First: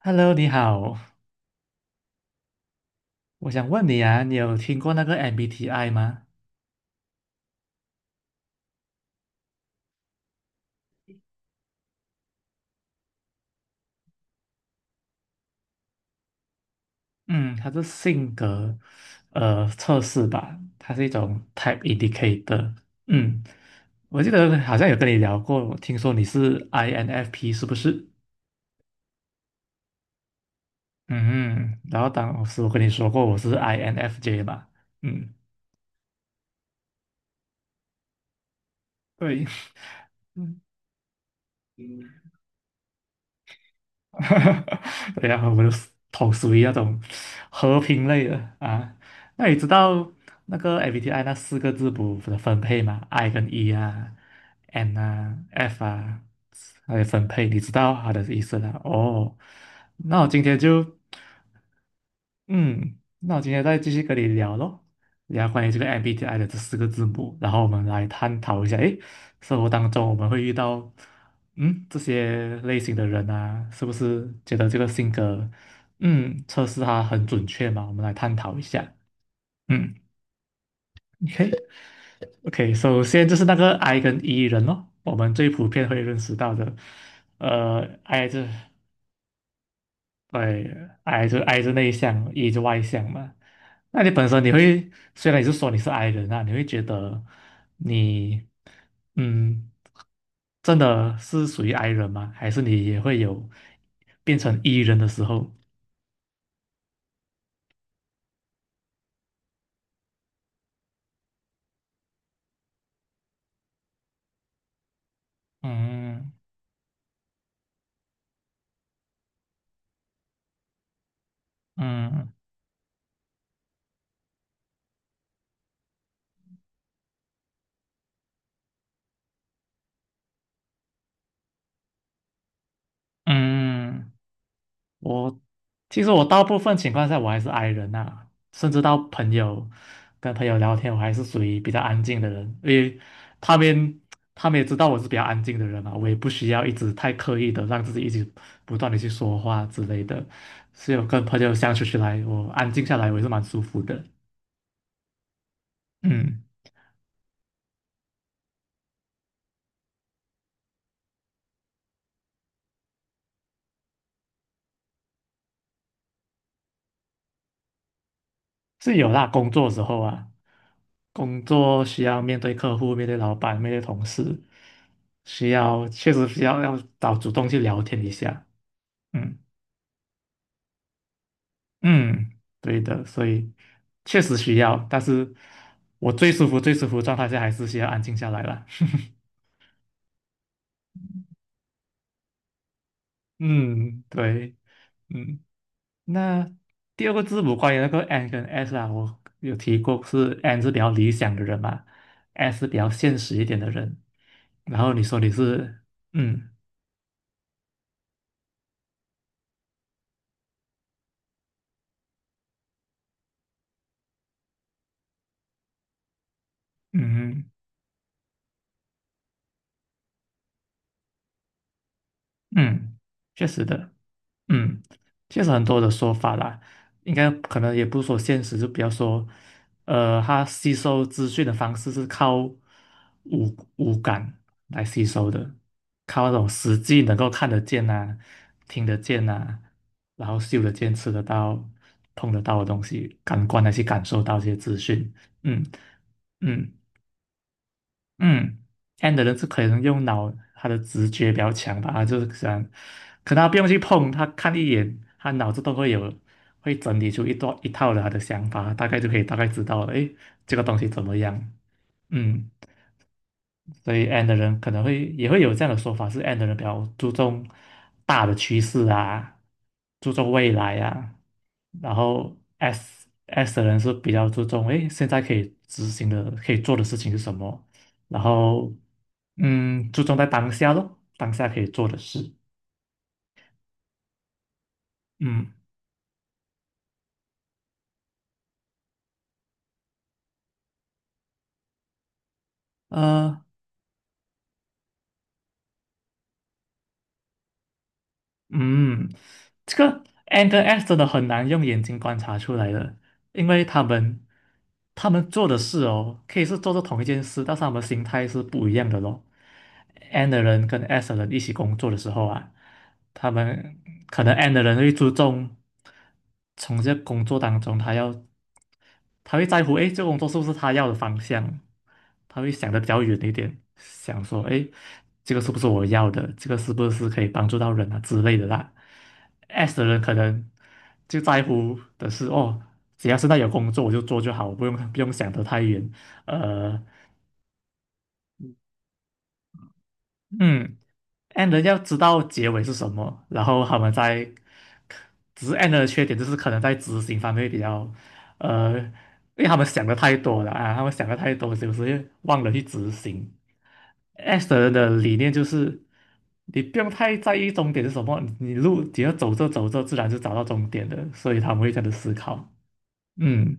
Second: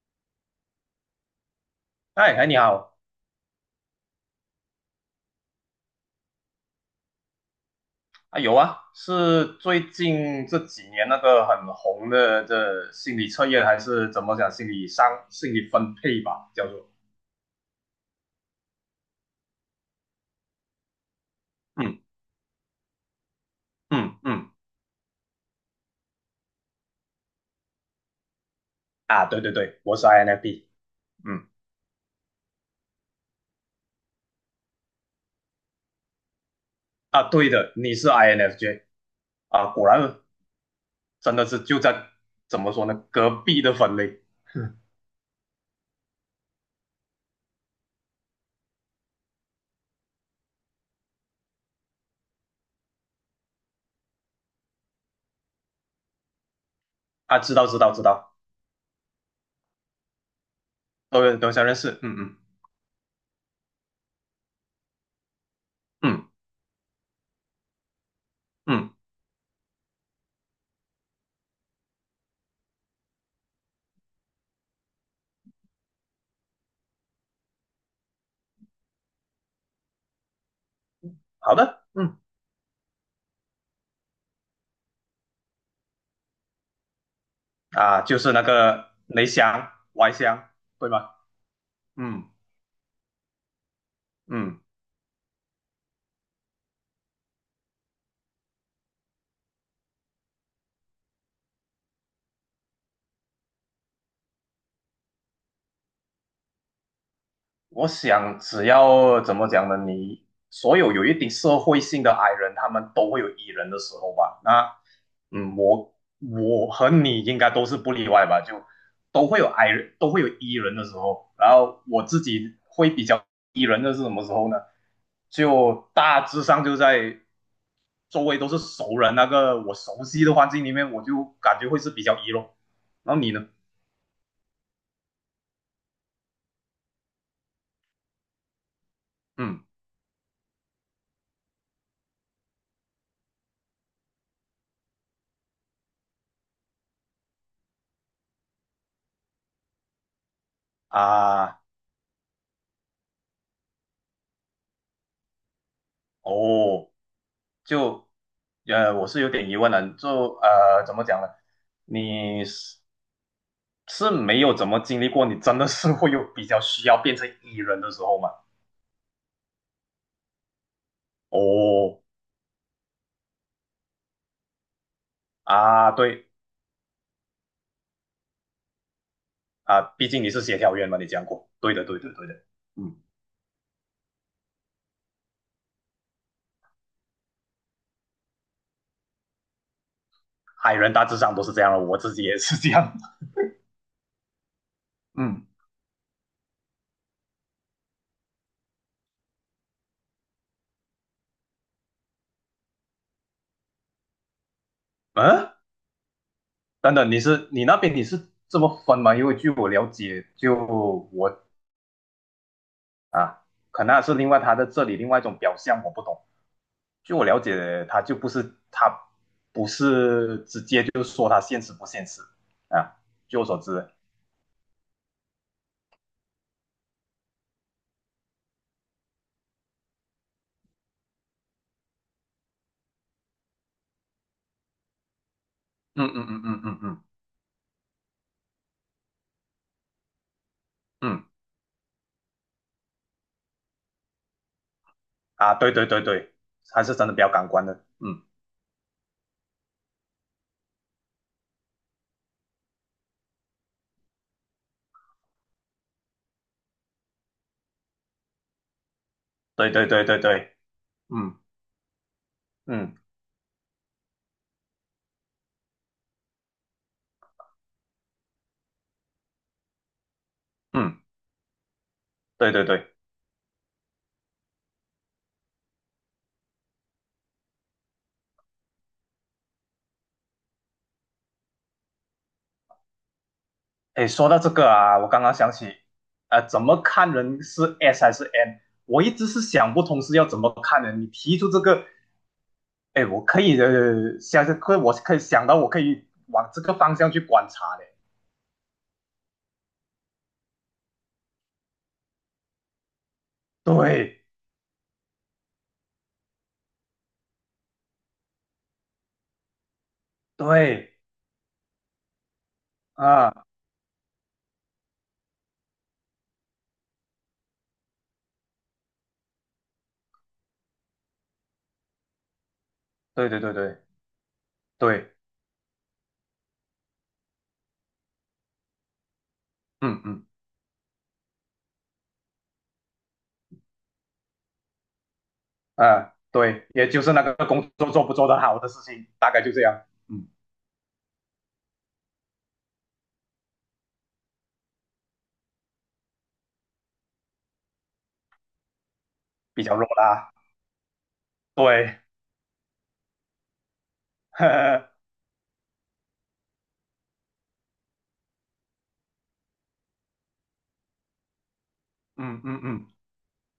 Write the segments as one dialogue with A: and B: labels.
A: Hello，你好，
B: 哎哎，你好。
A: 我想问你啊，你有听过那个 MBTI 吗？
B: 啊，有啊，是最近这几年那个很红的这心理测验，还是怎么讲心理商心理分配吧，叫做。
A: 嗯，它是性格测试吧，它是一种 Type
B: 嗯。
A: Indicator。嗯，
B: 嗯
A: 我记
B: 嗯。
A: 得好像有跟你聊过，听说你是 INFP 是不是？
B: 啊，对对对，我是 INFP。嗯。
A: 嗯，然后当时我跟你说过我是 INFJ 嘛，嗯，
B: 啊，对的，你是 INFJ。
A: 对，
B: 啊，果然。 真的是就在。
A: 嗯。
B: 怎么说呢，隔壁的分 类。
A: 哈哈，对呀、我的 头属于那种和平类的啊。那你知道那个 MBTI 那四个字母的分配吗？I 跟 E 啊，N 啊，F 啊，还有分
B: 啊，
A: 配，
B: 知
A: 你
B: 道
A: 知
B: 知道
A: 道
B: 知
A: 它的
B: 道。
A: 意思了哦，那我今天就
B: 都相认识。嗯嗯。
A: 嗯，那我今天再继续跟你聊咯，聊关于这个
B: 嗯
A: MBTI 的这四个字母，然后我们来探讨一下，
B: 嗯。
A: 诶，生活当中我们会遇到，这些类型的人啊，是不是觉得这个性格，测试它很准确嘛？我们来探讨一下。嗯
B: 好的，
A: ，OK，OK，
B: 嗯。
A: 首先就是那个 I 跟 E 人咯，我们最普遍会认识到的，呃
B: 啊，就
A: ，I
B: 是那
A: 这
B: 个内向外向，
A: 对
B: 对吧？
A: ，I 是内
B: 嗯。
A: 向，E 就外向嘛。那你本身你
B: 嗯。
A: 会，虽然你是说你是 I 人啊，你会觉得你，嗯，真的是属于 I 人吗？还是你也会有变成 E 人的时候？
B: 我想，只要怎么讲呢？你所有有一点社会性的矮人，他们都会有 E 人的时候吧？那，嗯，我
A: 嗯
B: 我和你应该都是不例外吧？就都会有矮人，都会有 E 人的时候。然后我自
A: 嗯
B: 己会比较 E 人的是什么时候呢？就大致上就在周围都是熟人，那个我熟悉的环境里面，我就感觉会是比较 E 咯。然后你呢？
A: 嗯。我其实我大部分情况下我还是 I 人呐，甚至到朋
B: 嗯。
A: 友跟朋友聊天，我还是属于比较安静的人，因为他们他们也知道我是比较安静的人嘛，我也不需要一直太刻意的让自己一直不断的去说话之类的，所以我跟朋友
B: 啊，
A: 相处起来，我安静下来我也是蛮舒服的，嗯，
B: 哦。就我是有点疑问的，就怎么讲呢？你是没有怎么经历过，你真的是会有比较需要变成 E 人的时候吗？
A: 是有啦，工作的时候啊，工作
B: 哦，
A: 需要面对客户、面对老板、面对同事，需要
B: 啊，
A: 确实
B: 对。
A: 需要要找主动去聊天一下。嗯
B: 啊，毕竟你是协调员嘛，你讲过，对的，对的，对
A: 嗯，
B: 的，
A: 对
B: 嗯，
A: 的，所以确实需要，但是我最舒服、最舒服的状态下还是需要安静下来了。
B: 海人大致上都是这样的，我自己也是这样。
A: 嗯，对，嗯，
B: 嗯。
A: 那第二个字母关于那个 N 跟 S 啊，我有提过是 N 是比较理想的人嘛，S 是比较现实一点的人。然后你说你
B: 嗯，
A: 是，嗯
B: 等等，你是你那边你是这么分吗？因为据我了解，就我啊，可能是另外他在这里另外一种表象，我不懂。据我了
A: 嗯
B: 解，他就不是。他不是直接就说他现实不现实啊。
A: 嗯，
B: 据我
A: 确
B: 所
A: 实
B: 知，
A: 的，嗯，确实很多的说法啦，应该可能也不是说现实，就比较说，他吸收资讯的方式是靠五感来吸收的，
B: 嗯嗯
A: 靠那
B: 嗯
A: 种
B: 嗯
A: 实
B: 嗯
A: 际
B: 嗯。
A: 能够看得见呐、听得见呐、然后嗅得见、吃得
B: 嗯
A: 到、碰得到的东西，感官来去感受到这些资讯。
B: 啊，
A: 嗯
B: 对对对对。
A: 嗯，
B: 还是真的比较感官的，嗯，
A: 嗯，N 的人是可能用脑，他的直觉比较强吧，他就是想，可能他不用去碰，他看一眼，他脑子都会有，会整理出一段一套的他的想法，大概就可以大概知
B: 对
A: 道，
B: 对对
A: 诶，
B: 对
A: 这
B: 对，
A: 个东西怎么
B: 嗯
A: 样？嗯，
B: 嗯
A: 所以 N 的人可能也会有这样的说法，是 N 的人比较注重大的趋势啊，注重未来
B: 嗯，
A: 啊，然后
B: 对对对。
A: S 的人是比较注重，诶，现在可以执行的、可以做的事情是什么？然后注重在当下咯，当下可以做的事。
B: 哎，说到这个啊，我刚刚想
A: 嗯，
B: 起，怎么看人是 S 还是 N？我一直是想不通是要怎么看人。你提出这个，哎，我可
A: 呃，
B: 以我可以想到我可以往这个方向去观察的。
A: 嗯，这个 N 跟 S 真的很难用眼睛观察出来的，因为他
B: 对。
A: 们他们做的事哦，可以是做着同一件事，但是他们心态是不一样的咯。N 的人跟
B: 对
A: S 的人一起工作的时候啊，他
B: 啊，
A: 们可能 N 的人会注重从这工作当中，他会在乎，哎，这个工作是不是他要的方向？他会想的比较远
B: 对
A: 一
B: 对对
A: 点，
B: 对
A: 想说，哎，
B: 对，
A: 这个是不是我要的？这个是不是可以帮助到人啊之类的啦。S 的人
B: 嗯
A: 可
B: 嗯。
A: 能就在乎的是，哦，只要是在有工作我就做就好，我不用想得太远。
B: 啊，对，
A: 呃，
B: 也就是那个工作做不做得好的事情，大概就这样，嗯，
A: 嗯，end 要知道结尾是什么，然后他们在，只是 end 的缺点就是可能在执行方面比较，呃，因为他
B: 比
A: 们
B: 较
A: 想
B: 弱
A: 的太
B: 啦，
A: 多了啊，他们想的太多，是有
B: 对。
A: 时忘了去执行。
B: 呵
A: S 的人的
B: 呵，
A: 理念就是，你不用太在意终点是什么，你路只要走着走着，自然就找到终点的，所以他们会这样子思
B: 嗯
A: 考。
B: 嗯嗯。
A: 嗯，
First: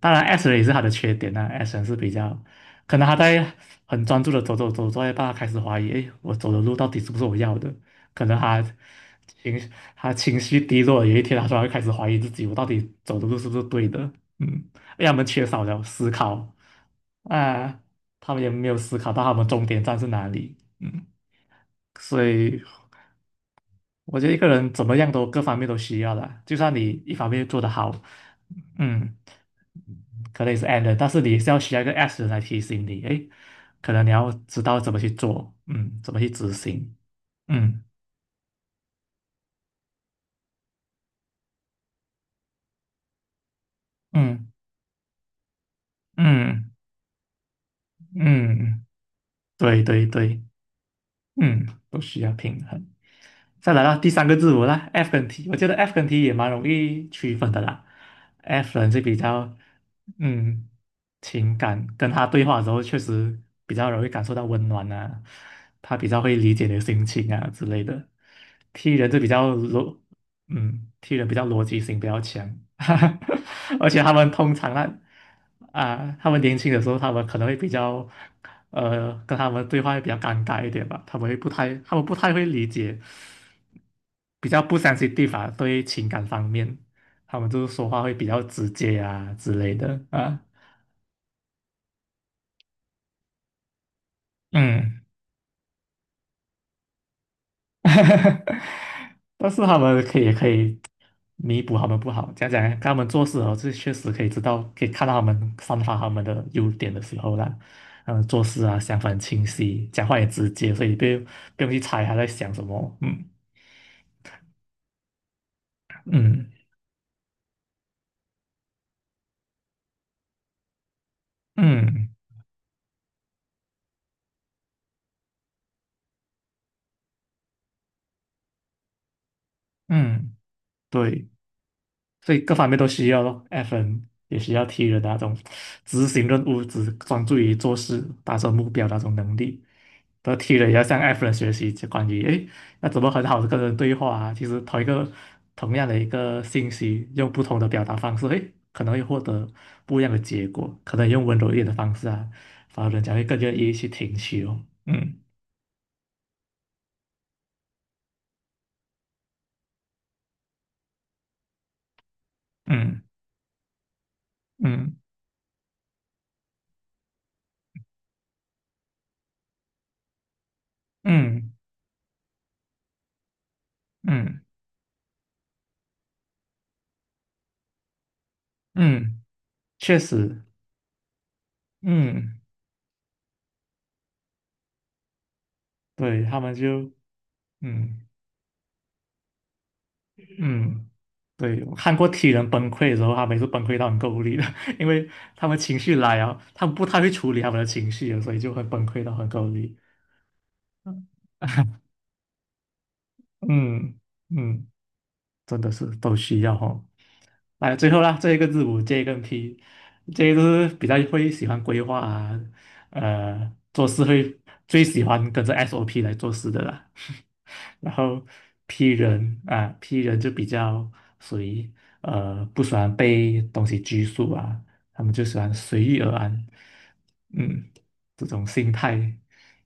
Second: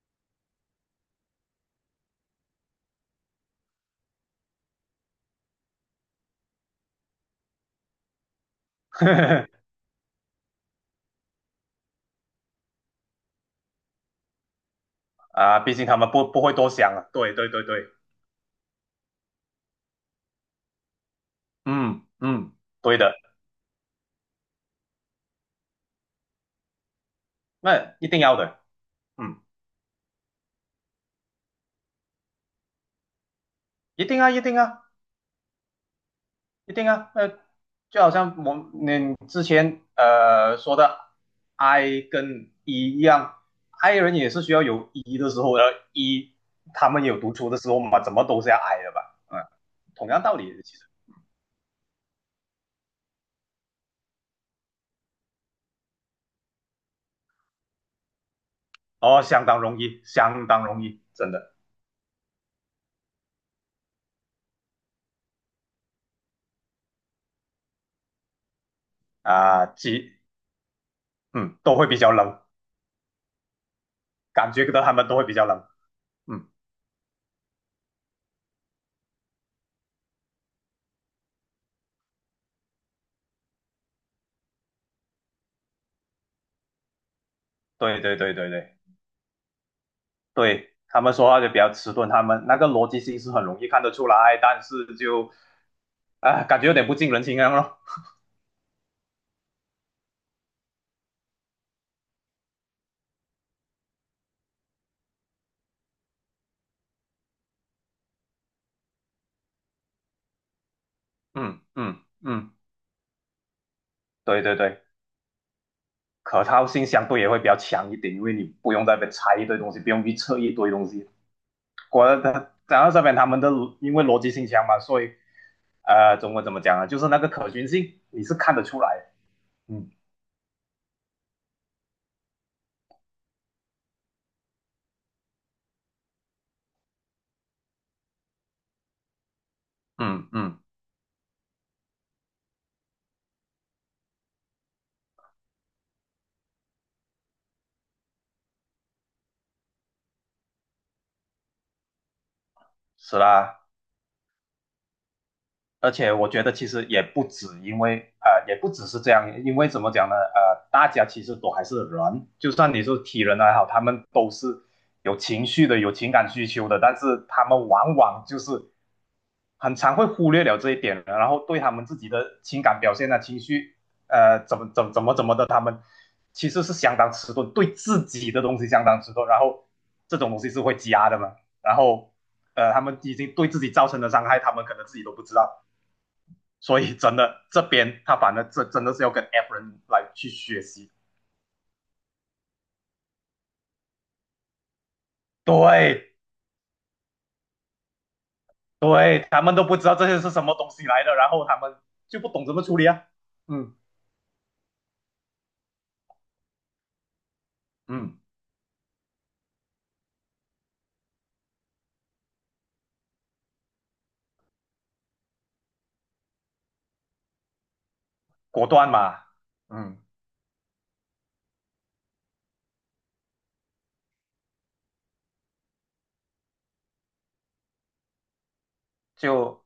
A: 当然 S 人也是他的缺点呐。S 人是比较，可能他在很专注的走走走，走到一半他开始怀疑，诶，我走的路到底是不是我要的？可能
B: 呵呵。
A: 情他情绪低落，有一天他突然开始怀疑自己，我到底走的路是不是对的？嗯，因为他们缺
B: 啊，
A: 少
B: 毕
A: 了
B: 竟他
A: 思
B: 们不
A: 考
B: 不会多想啊，对对对
A: 啊，
B: 对，
A: 他们也没有思考到他们终点站是哪里。嗯，
B: 嗯
A: 所
B: 嗯，
A: 以
B: 对的，
A: 我觉得一个人怎么样都各方面都需要的，就算你一方面做得好，
B: 那一定要的，
A: 嗯。
B: 嗯，
A: 可能也是 and 的但是你需要一个 s 来提醒你，诶，可能
B: 一
A: 你
B: 定
A: 要
B: 啊一定
A: 知道
B: 啊。
A: 怎么去做，怎么去执
B: 一定
A: 行，
B: 啊，那
A: 嗯
B: 就好像我们你之前说的 I 跟 E 一样。I 人也是
A: 嗯
B: 需要有 E 的时候，然后 E
A: 嗯
B: 他们有读出的时候嘛，怎么都是要 I
A: 嗯，
B: 的吧？嗯，
A: 对对
B: 同样道
A: 对，
B: 理，其实。
A: 都需要平衡。再来到第三个字母啦，F 跟 T，我觉得 F 跟 T 也蛮容易区分的啦。F 人是比
B: 哦，相
A: 较，
B: 当容易，相当
A: 嗯，
B: 容易，真的。
A: 情感，跟他对话的时候确实比较容易感受到温暖啊，他比较会理解你的心情啊之类的。T 人就比较
B: 啊，
A: 逻，
B: 几。
A: T 人比较
B: 嗯
A: 逻
B: 都
A: 辑
B: 会比
A: 性比
B: 较
A: 较
B: 冷。
A: 强，而且他们
B: 感
A: 通
B: 觉
A: 常
B: 到
A: 啊，
B: 他们都会比较冷。
A: 啊，他们
B: 嗯，
A: 年轻的时候，他们可能会比较，跟他们对话会比较尴尬一点吧，他们不太会理解。比较不相信 n 方 i t 对情感方面，他们就是说
B: 对
A: 话会
B: 对
A: 比
B: 对
A: 较
B: 对
A: 直
B: 对。
A: 接啊之类的啊，
B: 对，他们说话就比较迟钝，他们那个逻辑性是很容易看得出来，但是
A: 嗯，
B: 就啊感觉有点不近人情一样咯。哦。
A: 但是他们可以也可以弥补他们不好，讲讲看他们做事哦，这确实可以知道，可以看到他们散发他们的优点的时候啦，嗯，做事啊想法很清晰，讲话也直接，所以不用
B: 嗯
A: 不用去
B: 嗯
A: 猜他在想
B: 嗯，
A: 什么，嗯
B: 对对对，可
A: 嗯
B: 靠性相对也会比较强一点，因为你不用再被拆一堆东西，不用去测一堆东西。果
A: 嗯
B: 然，他讲到这边，他们的因为逻辑性强嘛，所以中文怎么讲啊？就是那个可循性，你是看得出来的。
A: 嗯，对。所以各方面都需要咯，FN，也需要 T 人的那种执行任务、只专注于做事、达成目标的那种能力。
B: 嗯嗯
A: 然后 T
B: 嗯，
A: 人也要向 F 人学习，就关于诶，要怎么很好的跟人对话啊？其实同样的一个信息，用不同的表达方式，诶，可能会获得不一样的结果。可能用温柔一点的方式啊，反而人家
B: 是
A: 会更愿
B: 啦。
A: 意去听取哦。嗯
B: 而且我觉得其实也不止，因为也不只是这样，因为怎么讲呢？大家其实都还是人，就算你是
A: 嗯
B: 体人还好，他们都是
A: 嗯
B: 有情绪的、有情感需求的，但是他们往往就是很常会忽略了这一点，然后
A: 嗯
B: 对他们自己的情感表现啊、情绪，
A: 嗯
B: 怎么怎么怎么怎么的，他们其实是相当迟钝，对自己的东西相当
A: 嗯，
B: 迟钝。然后
A: 确
B: 这种东
A: 实，
B: 西是会积压的嘛，然后
A: 嗯，
B: 他们已经对自己造成的伤害，他们可能自己都不知道。
A: 对他们
B: 所
A: 就
B: 以真的这边
A: 嗯。
B: 他反正这真的是要跟 F 人来去学
A: 嗯，
B: 习。
A: 对，我看过 T 人崩溃的时候，他们也是崩溃到很够力的，因为他们情绪
B: 对
A: 来啊，他们不太会处理他们的情绪，所以就会崩溃到
B: 对，
A: 很
B: 他
A: 够
B: 们都
A: 力。
B: 不知道这些是什么东西来的，然后他们就不懂怎么处理啊。嗯
A: 嗯嗯，真的是都需要哦。哎，最后啦，
B: 嗯。
A: 这一个字母 J 跟 p 这些都是比较会喜欢规划啊，做事会最喜欢跟着 SOP 来做事的啦。然后
B: 果
A: P
B: 断嘛。
A: 人啊
B: 嗯，
A: ，P 人就比较属于不喜欢被东西拘束啊，他们就喜欢随遇而安，嗯，这种心态，
B: 就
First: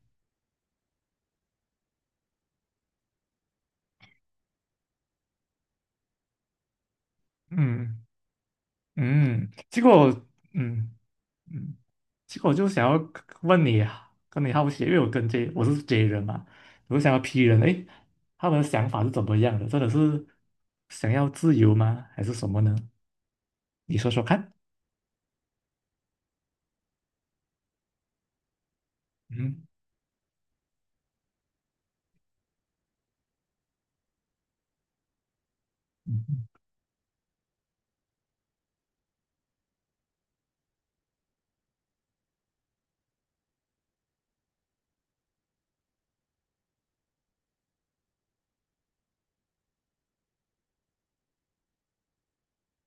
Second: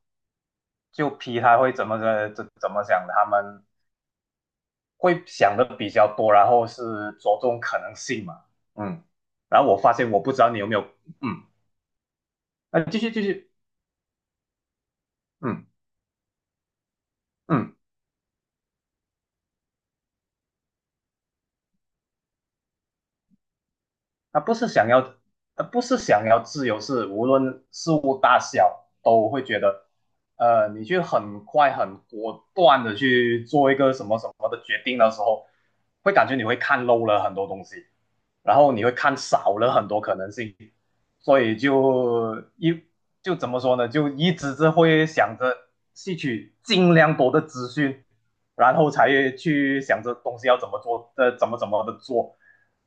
B: 批他会怎么的怎么想的，他们会想的比较多，然后是着重可能
A: 嗯
B: 性嘛。嗯，
A: 嗯，
B: 然后我
A: 结
B: 发
A: 果
B: 现我不知道你有没有。
A: 嗯。
B: 嗯，
A: 嗯，其实我就
B: 那
A: 想
B: 继续
A: 要
B: 继续。
A: 问你啊，跟你好奇，因为我跟 J 我
B: 嗯
A: 是 J 人嘛，我就想要 P 人，
B: 嗯。
A: 诶，他们的想法是怎么样的？真的是想要自由吗？还是什么呢？你说说
B: 他
A: 看。
B: 不是想要，他不是想要自由，是无论事物大小都会觉
A: 嗯
B: 得，你去很快、很果断的去做一个什么什么的决定的时候，会感觉你
A: 嗯
B: 会看漏了很多东西，然后你会看少了很多可能性。所以就怎么说呢，就一直是会想着吸取尽量多的资讯，然后才去想着东西要怎么做，怎么怎么的做。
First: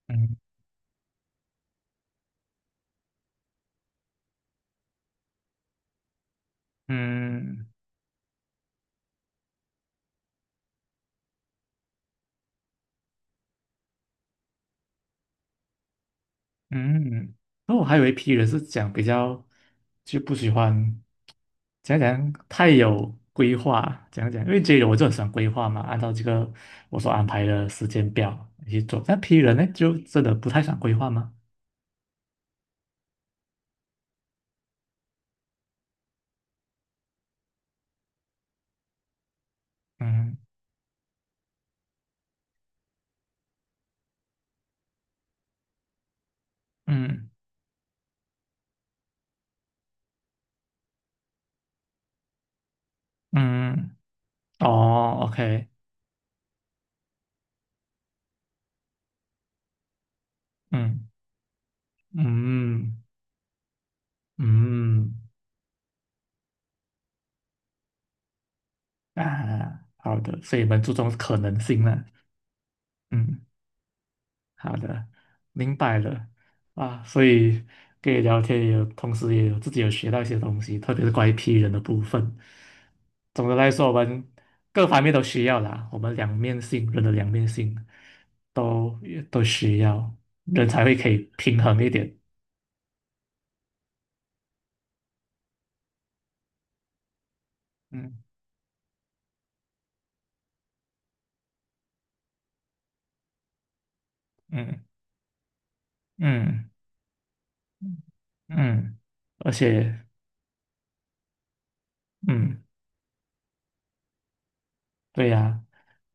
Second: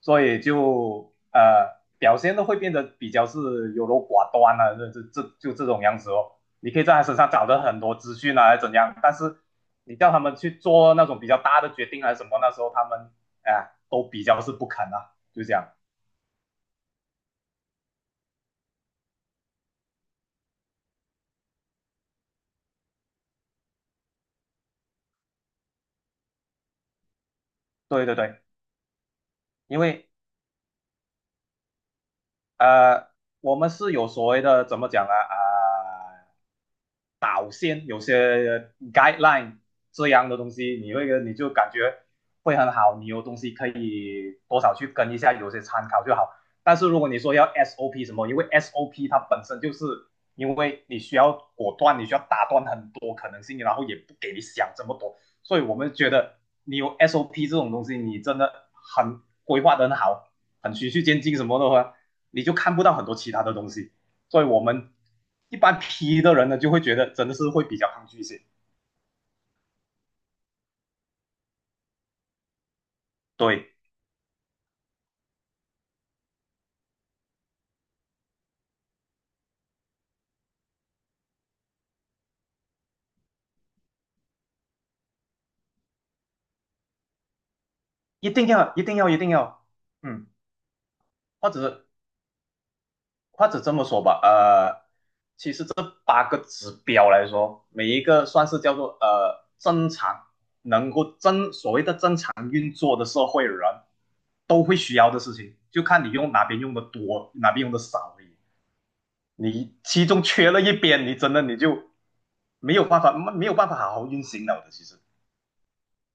B: 所
A: 嗯
B: 以就表现都会变得比较是优柔寡断啊，这就这种样子哦。你可以在他身上找到
A: 嗯
B: 很多资讯啊，怎样？但是你叫他们去做那种比较大的决定啊还是什么，那时候他们哎、都比较是不肯啊，就这样。
A: 嗯，那我还有一批人是讲比较就不喜欢讲讲太有规划，讲讲，因为 J 人我就很喜欢规划嘛，按照这个我所安排的时
B: 对
A: 间
B: 对对，
A: 表去做。那 P 人呢，
B: 因
A: 就
B: 为
A: 真的不太想规划吗？
B: 呃，我们是有所谓的怎么讲呢？啊、导线，有些 guideline 这样的
A: 嗯
B: 东西，你就感觉会很好，你有东西可以多少去跟一下，有些参考就好。但是如果你
A: 嗯
B: 说要 SOP 什么，因为 SOP 它本身就是因为你需要果断，你需要打断很多可能性，然后
A: 嗯，
B: 也不给你想这么多，
A: 哦
B: 所以
A: ，OK，
B: 我们觉得你有 SOP 这种东西，你真的很规划得很好，很循序
A: 嗯
B: 渐进什么的话，你就看不
A: 嗯
B: 到很多其他的东西。所以我们
A: 嗯
B: 一般 P 的人呢，就会觉得真的是会比较抗拒一些。
A: 啊，好的，所以你们注重可能性了，嗯，
B: 对，
A: 好的，明白了啊，所以跟你聊天也有，同时也有自己有学到一些东西，特别是关于 P 人的部分。总的来说，我们各方面都需要啦，我们两面性，人的两面性
B: 一定要，一定
A: 都
B: 要，一定
A: 都
B: 要，
A: 需要，
B: 嗯，
A: 人才会可以
B: 或
A: 平衡
B: 者
A: 一点，
B: 或者这么说吧，其实这八个指标来说，每一
A: 嗯
B: 个算是叫做正常，能够正所谓的正常运作的社会人都会
A: 嗯。
B: 需要的事情，就看你用哪边
A: 嗯
B: 用的多，哪边用的少而已。
A: 嗯，而
B: 你
A: 且，
B: 其中缺了一边，你真的你就
A: 嗯，
B: 没有办法，没有办法好好运行了的，其实，
A: 对呀、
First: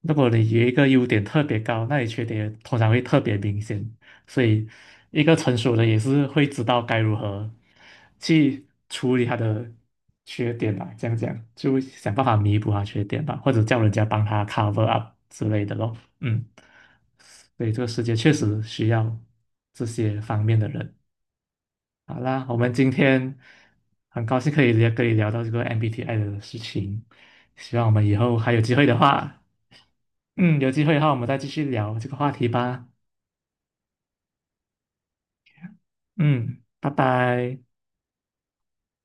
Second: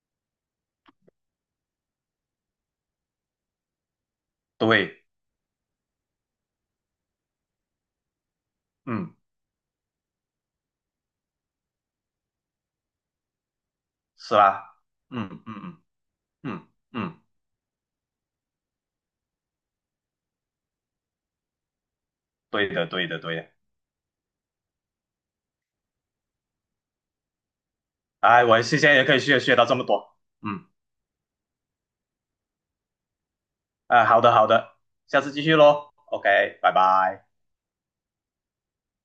A: 如果你有一个优点特别高，那你缺点通常会特别明显。所以，
B: 对，
A: 一个成熟的也是会知道该如何去
B: 嗯，
A: 处理他的缺点吧，这样讲，就想办法弥补他缺点吧，或者叫人家帮
B: 是
A: 他
B: 啦，
A: cover up
B: 嗯
A: 之
B: 嗯
A: 类的
B: 嗯
A: 咯。嗯，
B: 嗯嗯，
A: 所以这个世界确实需要这些方面的人。好啦，我
B: 对
A: 们
B: 的，
A: 今
B: 对的，对
A: 天
B: 的。
A: 很高兴可以聊到这个 MBTI 的事情，希望我们以后
B: 哎，
A: 还有
B: 我
A: 机
B: 现
A: 会
B: 在
A: 的
B: 也可以学
A: 话，
B: 学到这么多，
A: 嗯，
B: 嗯。
A: 有机会的话我们再继续聊这个话题吧。
B: 啊，好的好的，下次继续喽，OK，
A: 嗯，
B: 拜
A: 拜
B: 拜。
A: 拜。